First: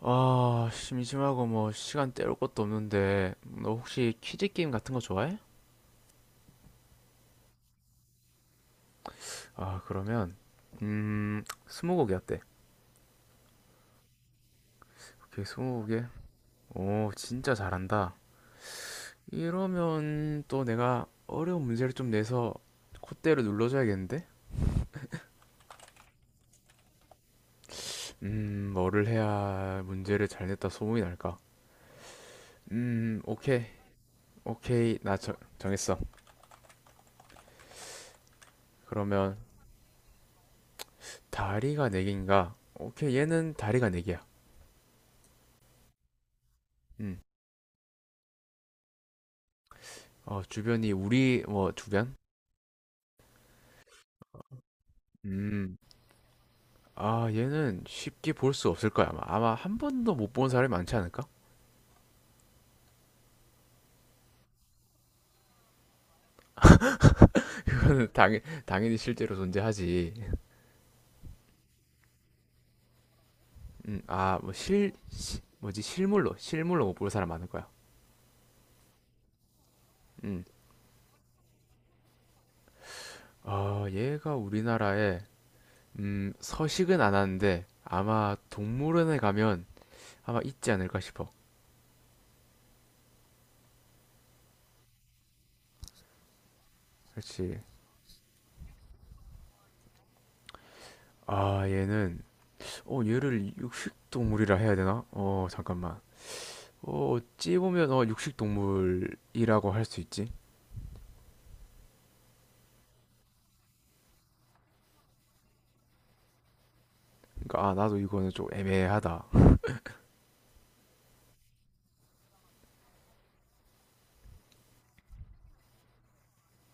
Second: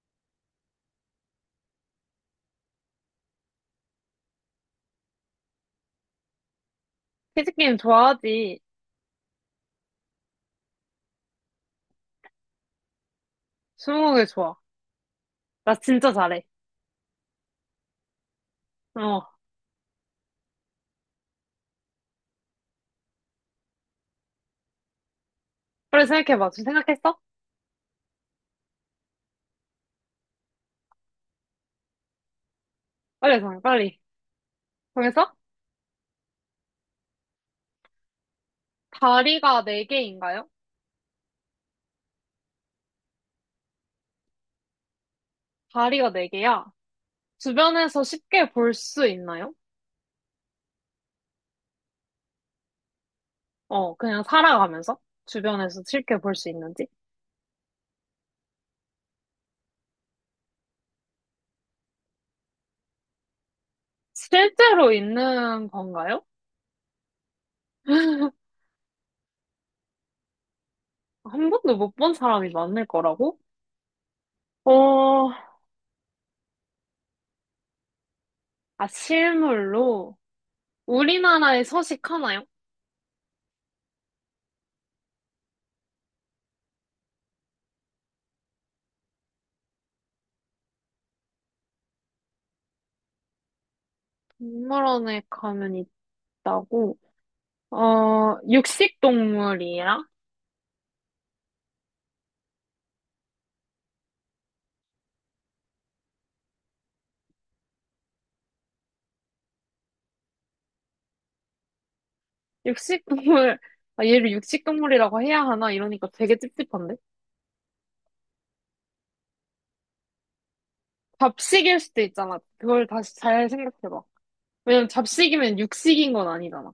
아, 심심하고 뭐 시간 때울 것도 없는데 너 혹시 퀴즈 게임 같은 거 좋아해? 퀴즈게임 좋아하지. 아, 그러면 스무고개 어때? 스무고개 좋아. 오케이, 나 스무고개. 진짜 잘해. 오, 진짜 잘한다. 어. 이러면 또 내가 어려운 문제를 좀 내서 콧대를 눌러줘야겠는데? 빨리 생각해봐. 지금 생각했어? 뭐를 해야 문제를 잘 냈다 소문이 날까? 빨리 정해, 오케이. 빨리. 오케이. 나 정, 정해서? 정했어. 그러면 다리가 네개인가요? 다리가 네 개인가? 오케이, 얘는 다리가 네 개야. 다리가 네개야. 음. 주변에서 쉽게 볼 수 있나요? 어, 주변이 우리 뭐 주변? 어, 그냥 살아가면서? 음. 주변에서 쉽게 볼 수 있는지? 아, 얘는 쉽게 볼 수 없을 거야, 아마. 아마 한 번도 못 본 사람이 많지 않을까? 실제로 있는 건가요? 그거는 당연, 당연히 실제로 존재하지. 한 번도 못 본 사람이 많을 거라고? 아, 뭐 실, 어, 뭐지, 실물로 못 볼 사람 많을 거야. 아, 실물로. 음. 우리나라에 서식하나요? 아, 얘가 우리나라에, 서식은 안 하는데, 아마 동물원에 가면 아마 있지 않을까 싶어. 동물원에 가면 있다고? 그렇지. 어, 육식동물이야? 아, 얘는, 어, 얘를 육식동물이라 해야 되나? 어, 잠깐만. 어, 어찌 보면 어, 육식동물이라고 할 수 있지. 육식동물, 아, 얘를 육식동물이라고 해야 하나? 이러니까 되게 찝찝한데? 그러니까 아, 나도 이거는 좀 애매하다. 잡식일 수도 있잖아. 그걸 다시 잘 생각해봐. 왜냐면 잡식이면 육식인 건 아니잖아.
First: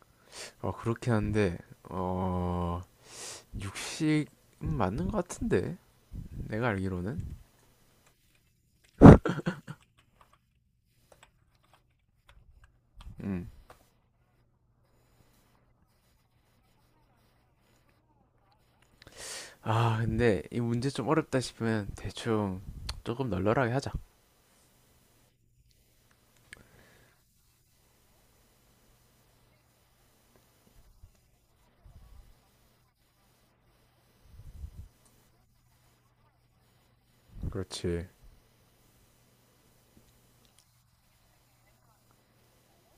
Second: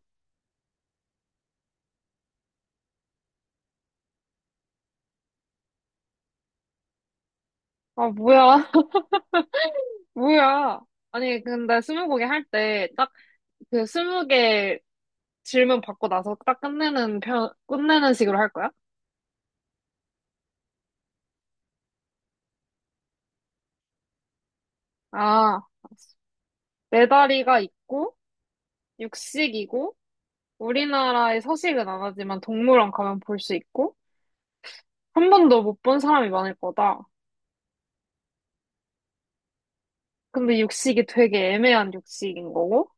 어, 그렇긴 한데 어, 육식 은 맞는 것 같은데 내가 알기로는. 아, 뭐야. 뭐야. 아니, 근데 스무고개 할 때 딱 음. 그 스무 개 질문 받고 나서 딱 끝내는 편, 끝내는 식으로 할 거야? 아, 근데 이 문제 좀 어렵다 싶으면 대충 조금 널널하게 하자. 아, 알았어. 네 다리가 있고, 육식이고, 우리나라에 서식은 안 하지만 동물원 가면 볼 수 있고, 한 번도 못 본 사람이 많을 거다. 그렇지. 근데 육식이 되게 애매한 육식인 거고,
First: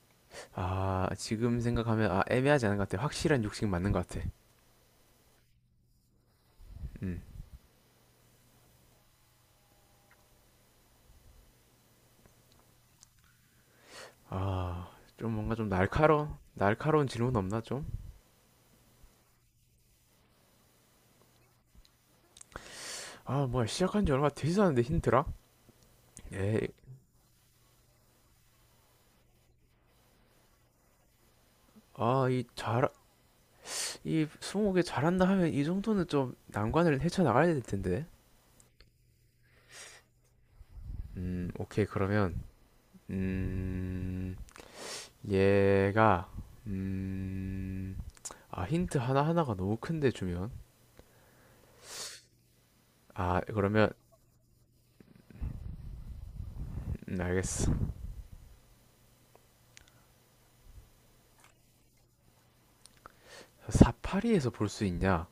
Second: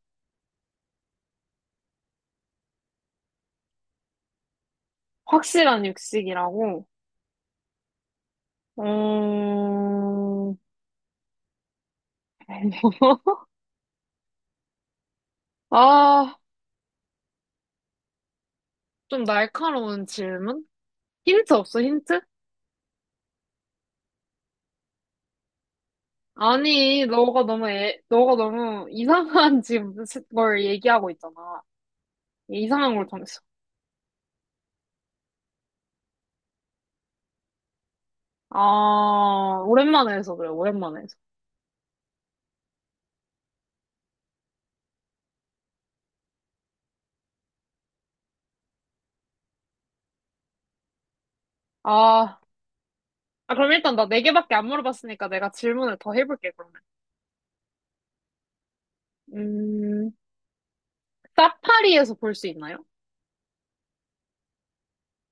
아, 지금 생각하면 아, 애매하지 않은 것 같아. 확실한 육식 맞는 것 같아. 확실한 육식이라고, 음. 음, 아, 좀 뭔가 좀 날카로운 아, 날카로운 질문 없나 좀? 좀 날카로운 질문? 힌트 없어, 힌트? 아, 뭐야 시작한 지 얼마 되지도 않은데 힌트라? 에이, 아니, 너가 너무, 애, 너가 너무 이상한 지금 걸 얘기하고 있잖아. 아, 이 잘, 이상한 걸 정했어. 이 스무고개 잘한다 하면 이 정도는 좀 난관을 헤쳐나가야 될 텐데. 아, 오랜만에 해서 그래, 오랜만에 해서. 오케이, 그러면, 음, 얘가, 음, 아, 힌트 하나하나가 너무 큰데 주면. 아, 아, 그럼 그러면, 일단 나 네 개밖에 안 물어봤으니까 내가 질문을 더 해볼게, 그러면. 알겠어. 음, 사파리에서 볼 수 있나요? 사파리에서 볼 수 있냐?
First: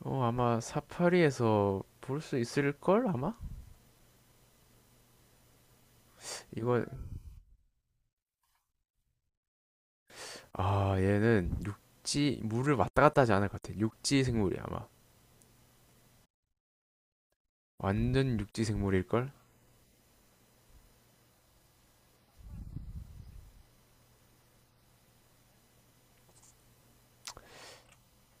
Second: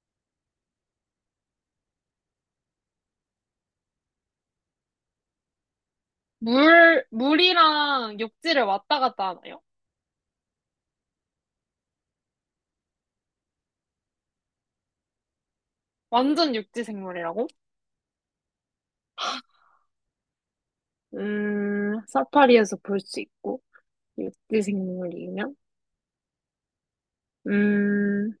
어, 아마 사파리에서 볼 수 있을걸, 아마? 이거, 물이랑 육지를 왔다 갔다 하나요? 아, 얘는 육지, 물을 왔다 갔다 하지 않을 것 같아. 육지 생물이야, 아마. 완전 육지 생물이라고? 완전 육지 생물일걸? 사파리에서 볼 수 있고, 육지 생물이면? 음,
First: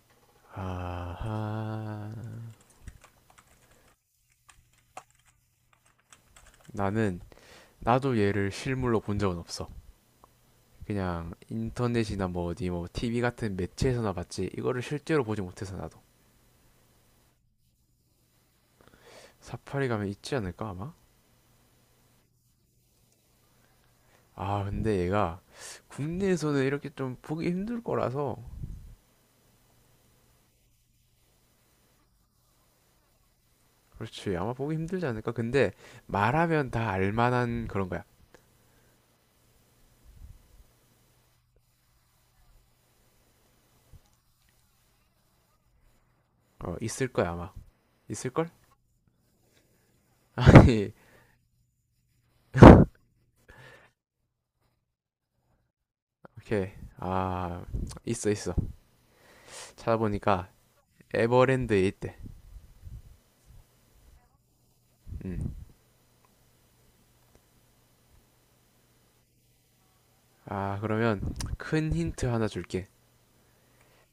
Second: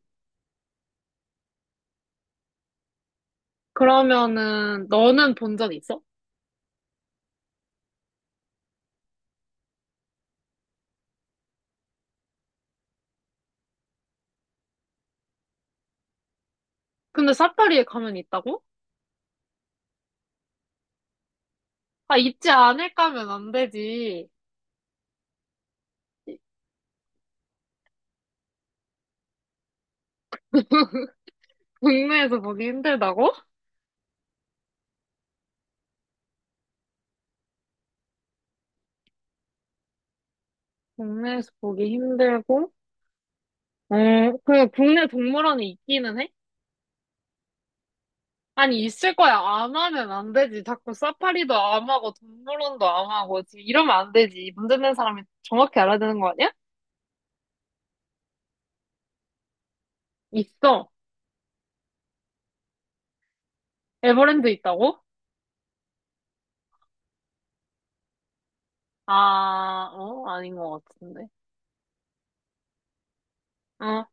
아하. 그러면은, 너는 본 적 있어? 나는 나도 얘를 실물로 본 적은 없어. 그냥 인터넷이나 뭐 어디 뭐 TV 같은 매체에서나 봤지. 이거를 실제로 보지 못해서 나도. 근데 사파리에 가면 있다고? 사파리 가면 있지 않을까 아마? 아, 있지 않을까면 안 되지. 아, 근데 얘가 국내에서는 이렇게 좀 보기 힘들 거라서 국내에서 보기 힘들다고? 그렇지. 아마 보기 힘들지 않을까? 근데 말하면 다 알만한 그런 거야. 국내에서 보기 힘들고, 어, 그 국내 동물원에 있기는 해? 어, 있을 거야 아마. 있을걸? 아니, 있을 거야. 안 하면 안 되지. 아니, 자꾸 사파리도 안 하고, 동물원도 안 하고, 지금 이러면 안 되지. 문제 낸 사람이 정확히 알아야 되는 거 아니야? 오케이. 아, 있어 있어. 찾아보니까 있어. 에버랜드에 있대. 에버랜드 있다고? 음. 아, 어? 아닌 아, 것 그러면 같은데. 큰 힌트 하나 줄게. 어.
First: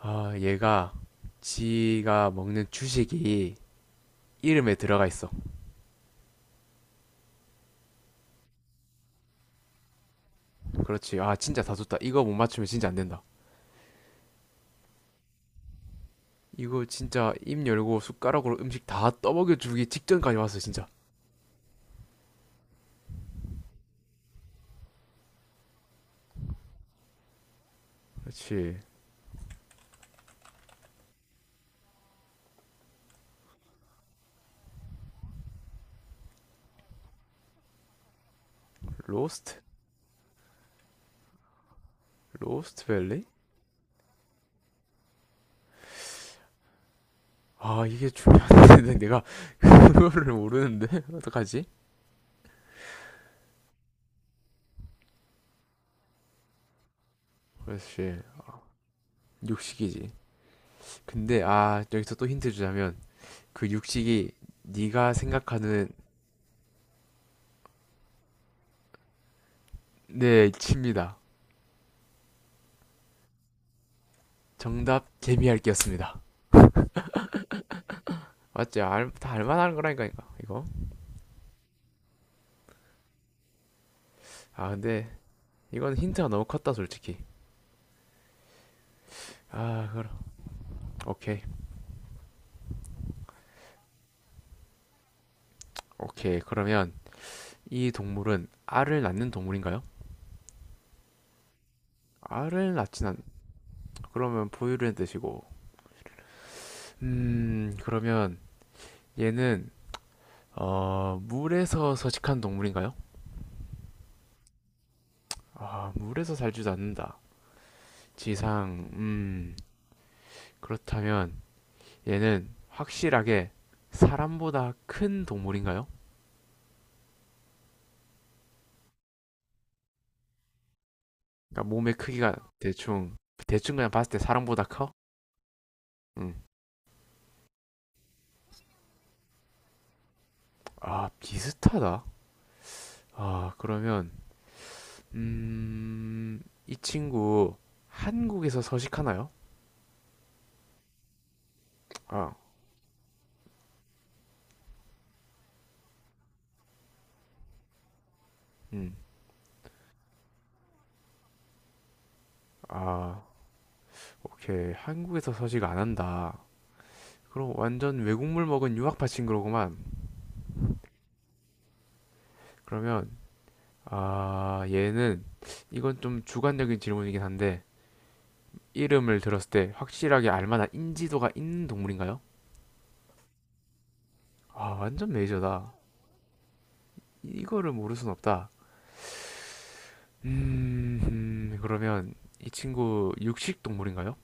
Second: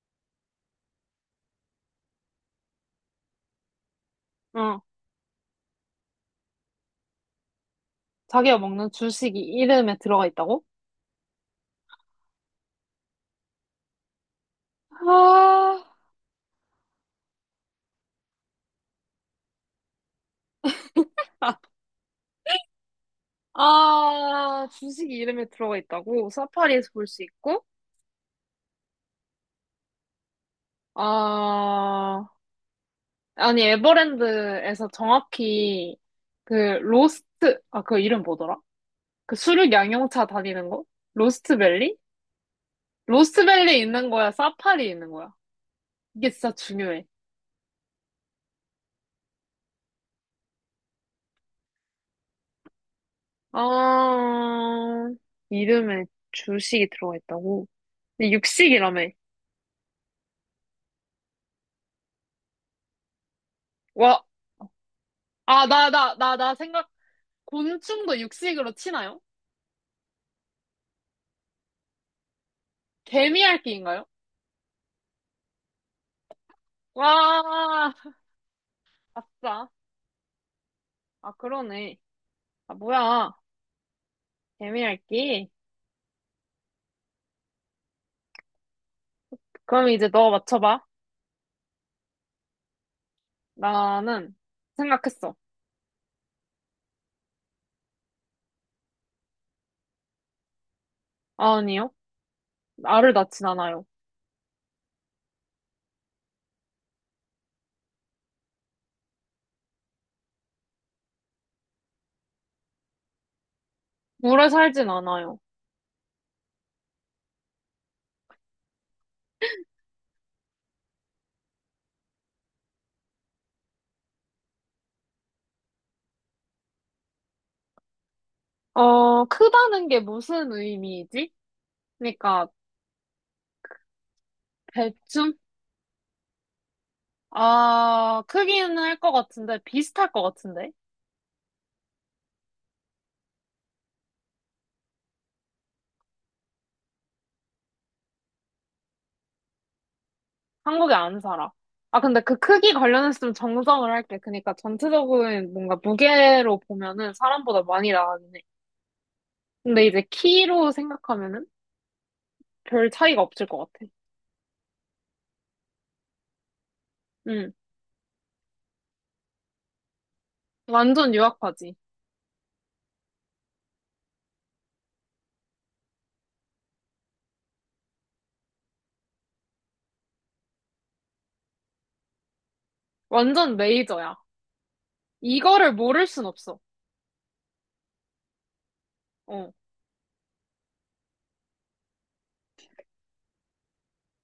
아, 얘가 지가 먹는 주식이 이름에 어, 들어가 있어. 자기가 먹는 주식이 이름에 들어가 있다고? 그렇지. 아, 진짜 다 줬다. 이거 못 맞추면 진짜 안 된다. 아, 이거 진짜 입 열고 숟가락으로 음식 다 떠먹여 주기 직전까지 왔어, 진짜. 아, 주식이 이름에 들어가 있다고? 사파리에서 볼 수 있고? 그렇지. 아, 아니, 에버랜드에서 정확히 그 로스트, 아, 그 이름 뭐더라? 그 로스트? 수륙 양용차 다니는 거? 로스트밸리? 로스트 밸리? 로스트밸리 있는 거야? 사파리 있는 거야? 이게 진짜 중요해. 아, 이게 중요한데 내가 그거를 모르는데? 어떡하지? 아, 이름에 주식이 들어가 있다고? 그렇지. 근데 육식이라며. 육식이지. 근데 아, 여기서 또 힌트 주자면 그 와, 육식이 네가 아, 생각하는 나, 나, 나, 나 생각, 곤충도 육식으로 치나요? 네, 칩니다. 개미핥기인가요? 정답 개미핥기였습니다. 와, 맞지? 알, 다 아싸. 알만한 거라니까 이거. 이거. 아, 그러네. 아, 뭐야. 아 근데 개미핥기. 이건 힌트가 너무 컸다 솔직히. 그럼 아 이제 그럼 너 맞춰봐. 오케이 나는 생각했어. 오케이 그러면 이 동물은 알을 낳는 동물인가요? 아, 아니요. 알을 낳진 알을 않. 낳진 않아요. 그러면 포유류의 뜻이고. 그러면 얘는 어 물에서 서식한 동물인가요? 물에 살진 않아요. 아 물에서 살지도 않는다. 지상 그렇다면 얘는 확실하게 사람보다 큰 동물인가요? 어, 크다는 게 무슨 의미이지? 그러니까 몸의 크기가 그러니까 대충 대충 그냥 봤을 때 사람보다 커? 대충? 응. 아, 크기는 할 것 같은데 비슷할 것 같은데? 아 비슷하다. 아 그러면 음, 이 친구 한국에서 서식하나요? 한국에 안 살아. 아, 근데 아, 그 크기 관련해서 좀 정정을 할게. 그러니까 전체적인 뭔가 무게로 보면은 사람보다 많이 나가긴 해. 음, 근데 이제 키로 생각하면은 별 아, 차이가 없을 것 같아. 오케이. 한국에서 서식 안 한다. 응. 그럼 완전 외국물 먹은 유학파 친구로구만. 완전 유학파지. 그러면 아 얘는 이건 좀 주관적인 질문이긴 한데 이름을 들었을 때 확실하게 알 만한 인지도가 있는 동물인가요? 완전 메이저야. 아 완전 이거를 메이저다. 모를 순 없어. 이거를 모를 순 없다. 어. 그러면 이 친구 육식 동물인가요?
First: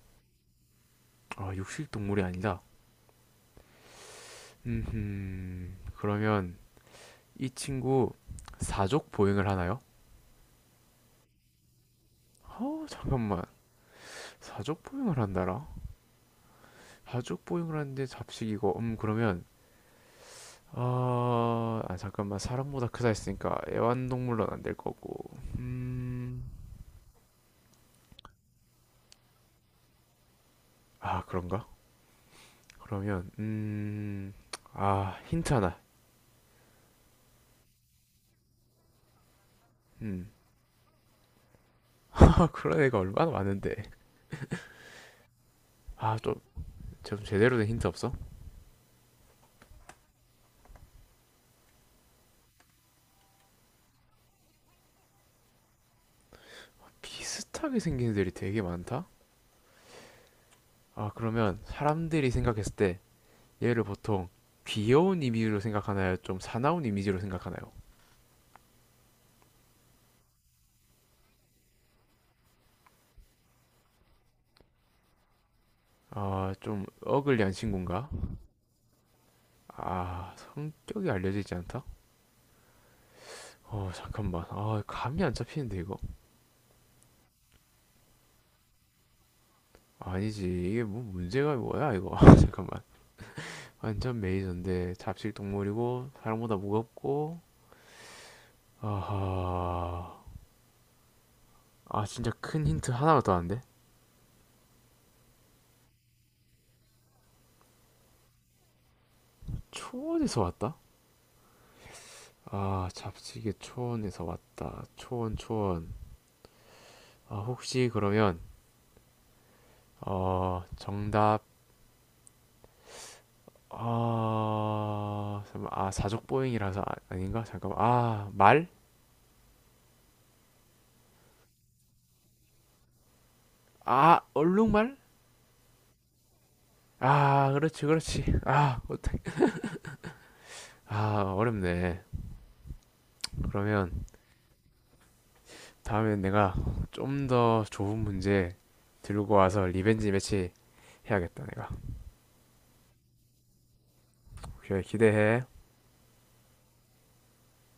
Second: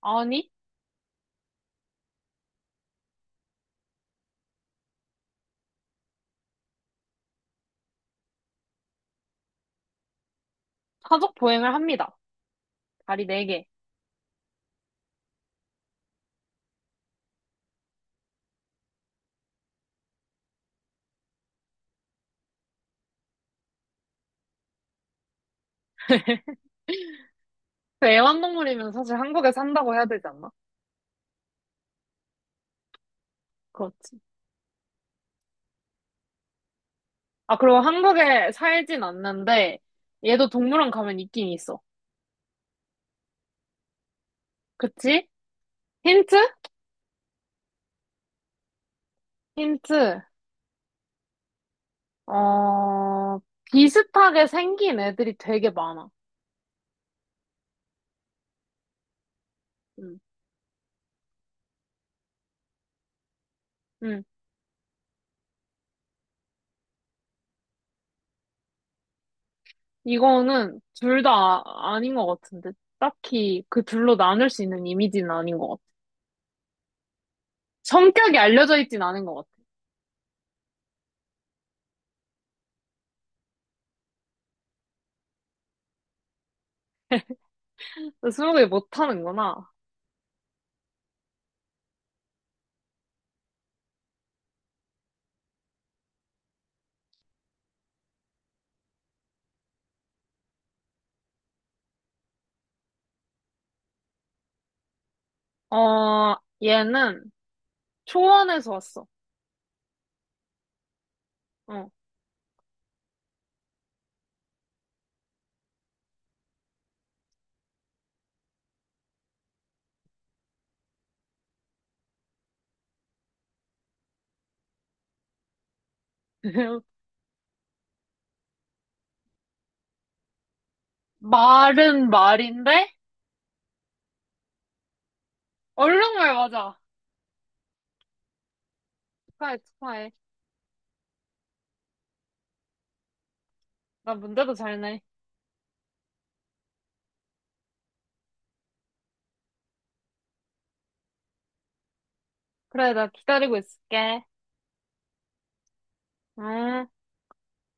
아니, 아, 육식 동물이 아니다. 그러면 이 친구 사족 보행을 하나요? 사족 보행을 합니다. 어, 다리 잠깐만. 네개. 사족 보행을 한다라? 사족 보행을 하는데 잡식이고, 그러면, 아, 아, 잠깐만. 사람보다 크다 했으니까 애완동물로는 안 될 거고. 근데 애완동물이면 사실 한국에 산다고 해야 되지 않나? 아, 그런가? 그러면, 그렇지. 아, 힌트 하나. 아, 그리고 한국에 살진 않는데, 음, 얘도 동물원 가면 있긴 있어. 아, 그런 애가 얼마나 많은데. 그치? 아, 좀, 힌트? 좀 제대로 된 힌트 없어? 힌트. 어, 비슷하게 생긴 애들이 되게 많아. 비슷하게 생긴 애들이 되게 많다? 응. 아, 그러면 사람들이 생각했을 때 얘를 응. 보통 귀여운 이미지로 생각하나요? 좀 사나운 이미지로 생각하나요? 이거는 둘 다 아닌 것 같은데. 딱히 그 둘로 나눌 수 있는 이미지는 아닌 것 같아. 아, 좀 어글리한 친구인가? 성격이 알려져 있진 않은 것 아, 성격이 알려져 있지 않다? 어, 잠깐만. 아, 감이 안 잡히는데, 이거. 같아. 스무 개 못하는구나. 아니지. 이게 뭐 문제가 뭐야, 이거. 아, 잠깐만. 완전 메이저인데 잡식 동물이고 사람보다 무겁고 아하 아 진짜 큰 힌트 하나가 더 왔는데 어, 얘는 초원에서 왔어. 초원에서 왔다? 어. 아, 잡지게 초원에서 왔다. 초원, 초원. 아, 혹시 그러면, 어, 정답, 아, 잠깐만. 아, 사족보행이라서 아, 닌가 잠깐만. 아, 말? 말은 말인데? 아, 얼룩말? 얼른말 맞아. 아, 그렇지, 그렇지. 아, 어떡해. 축하해, 축하해. 아, 어렵네. 그러면 나 문제도 잘 내. 다음에 내가 좀 더 좋은 문제 들고 와서 리벤지 매치 해야겠다, 내가. 그래, 나 기다리고 있을게. 오케이, 기대해. 응.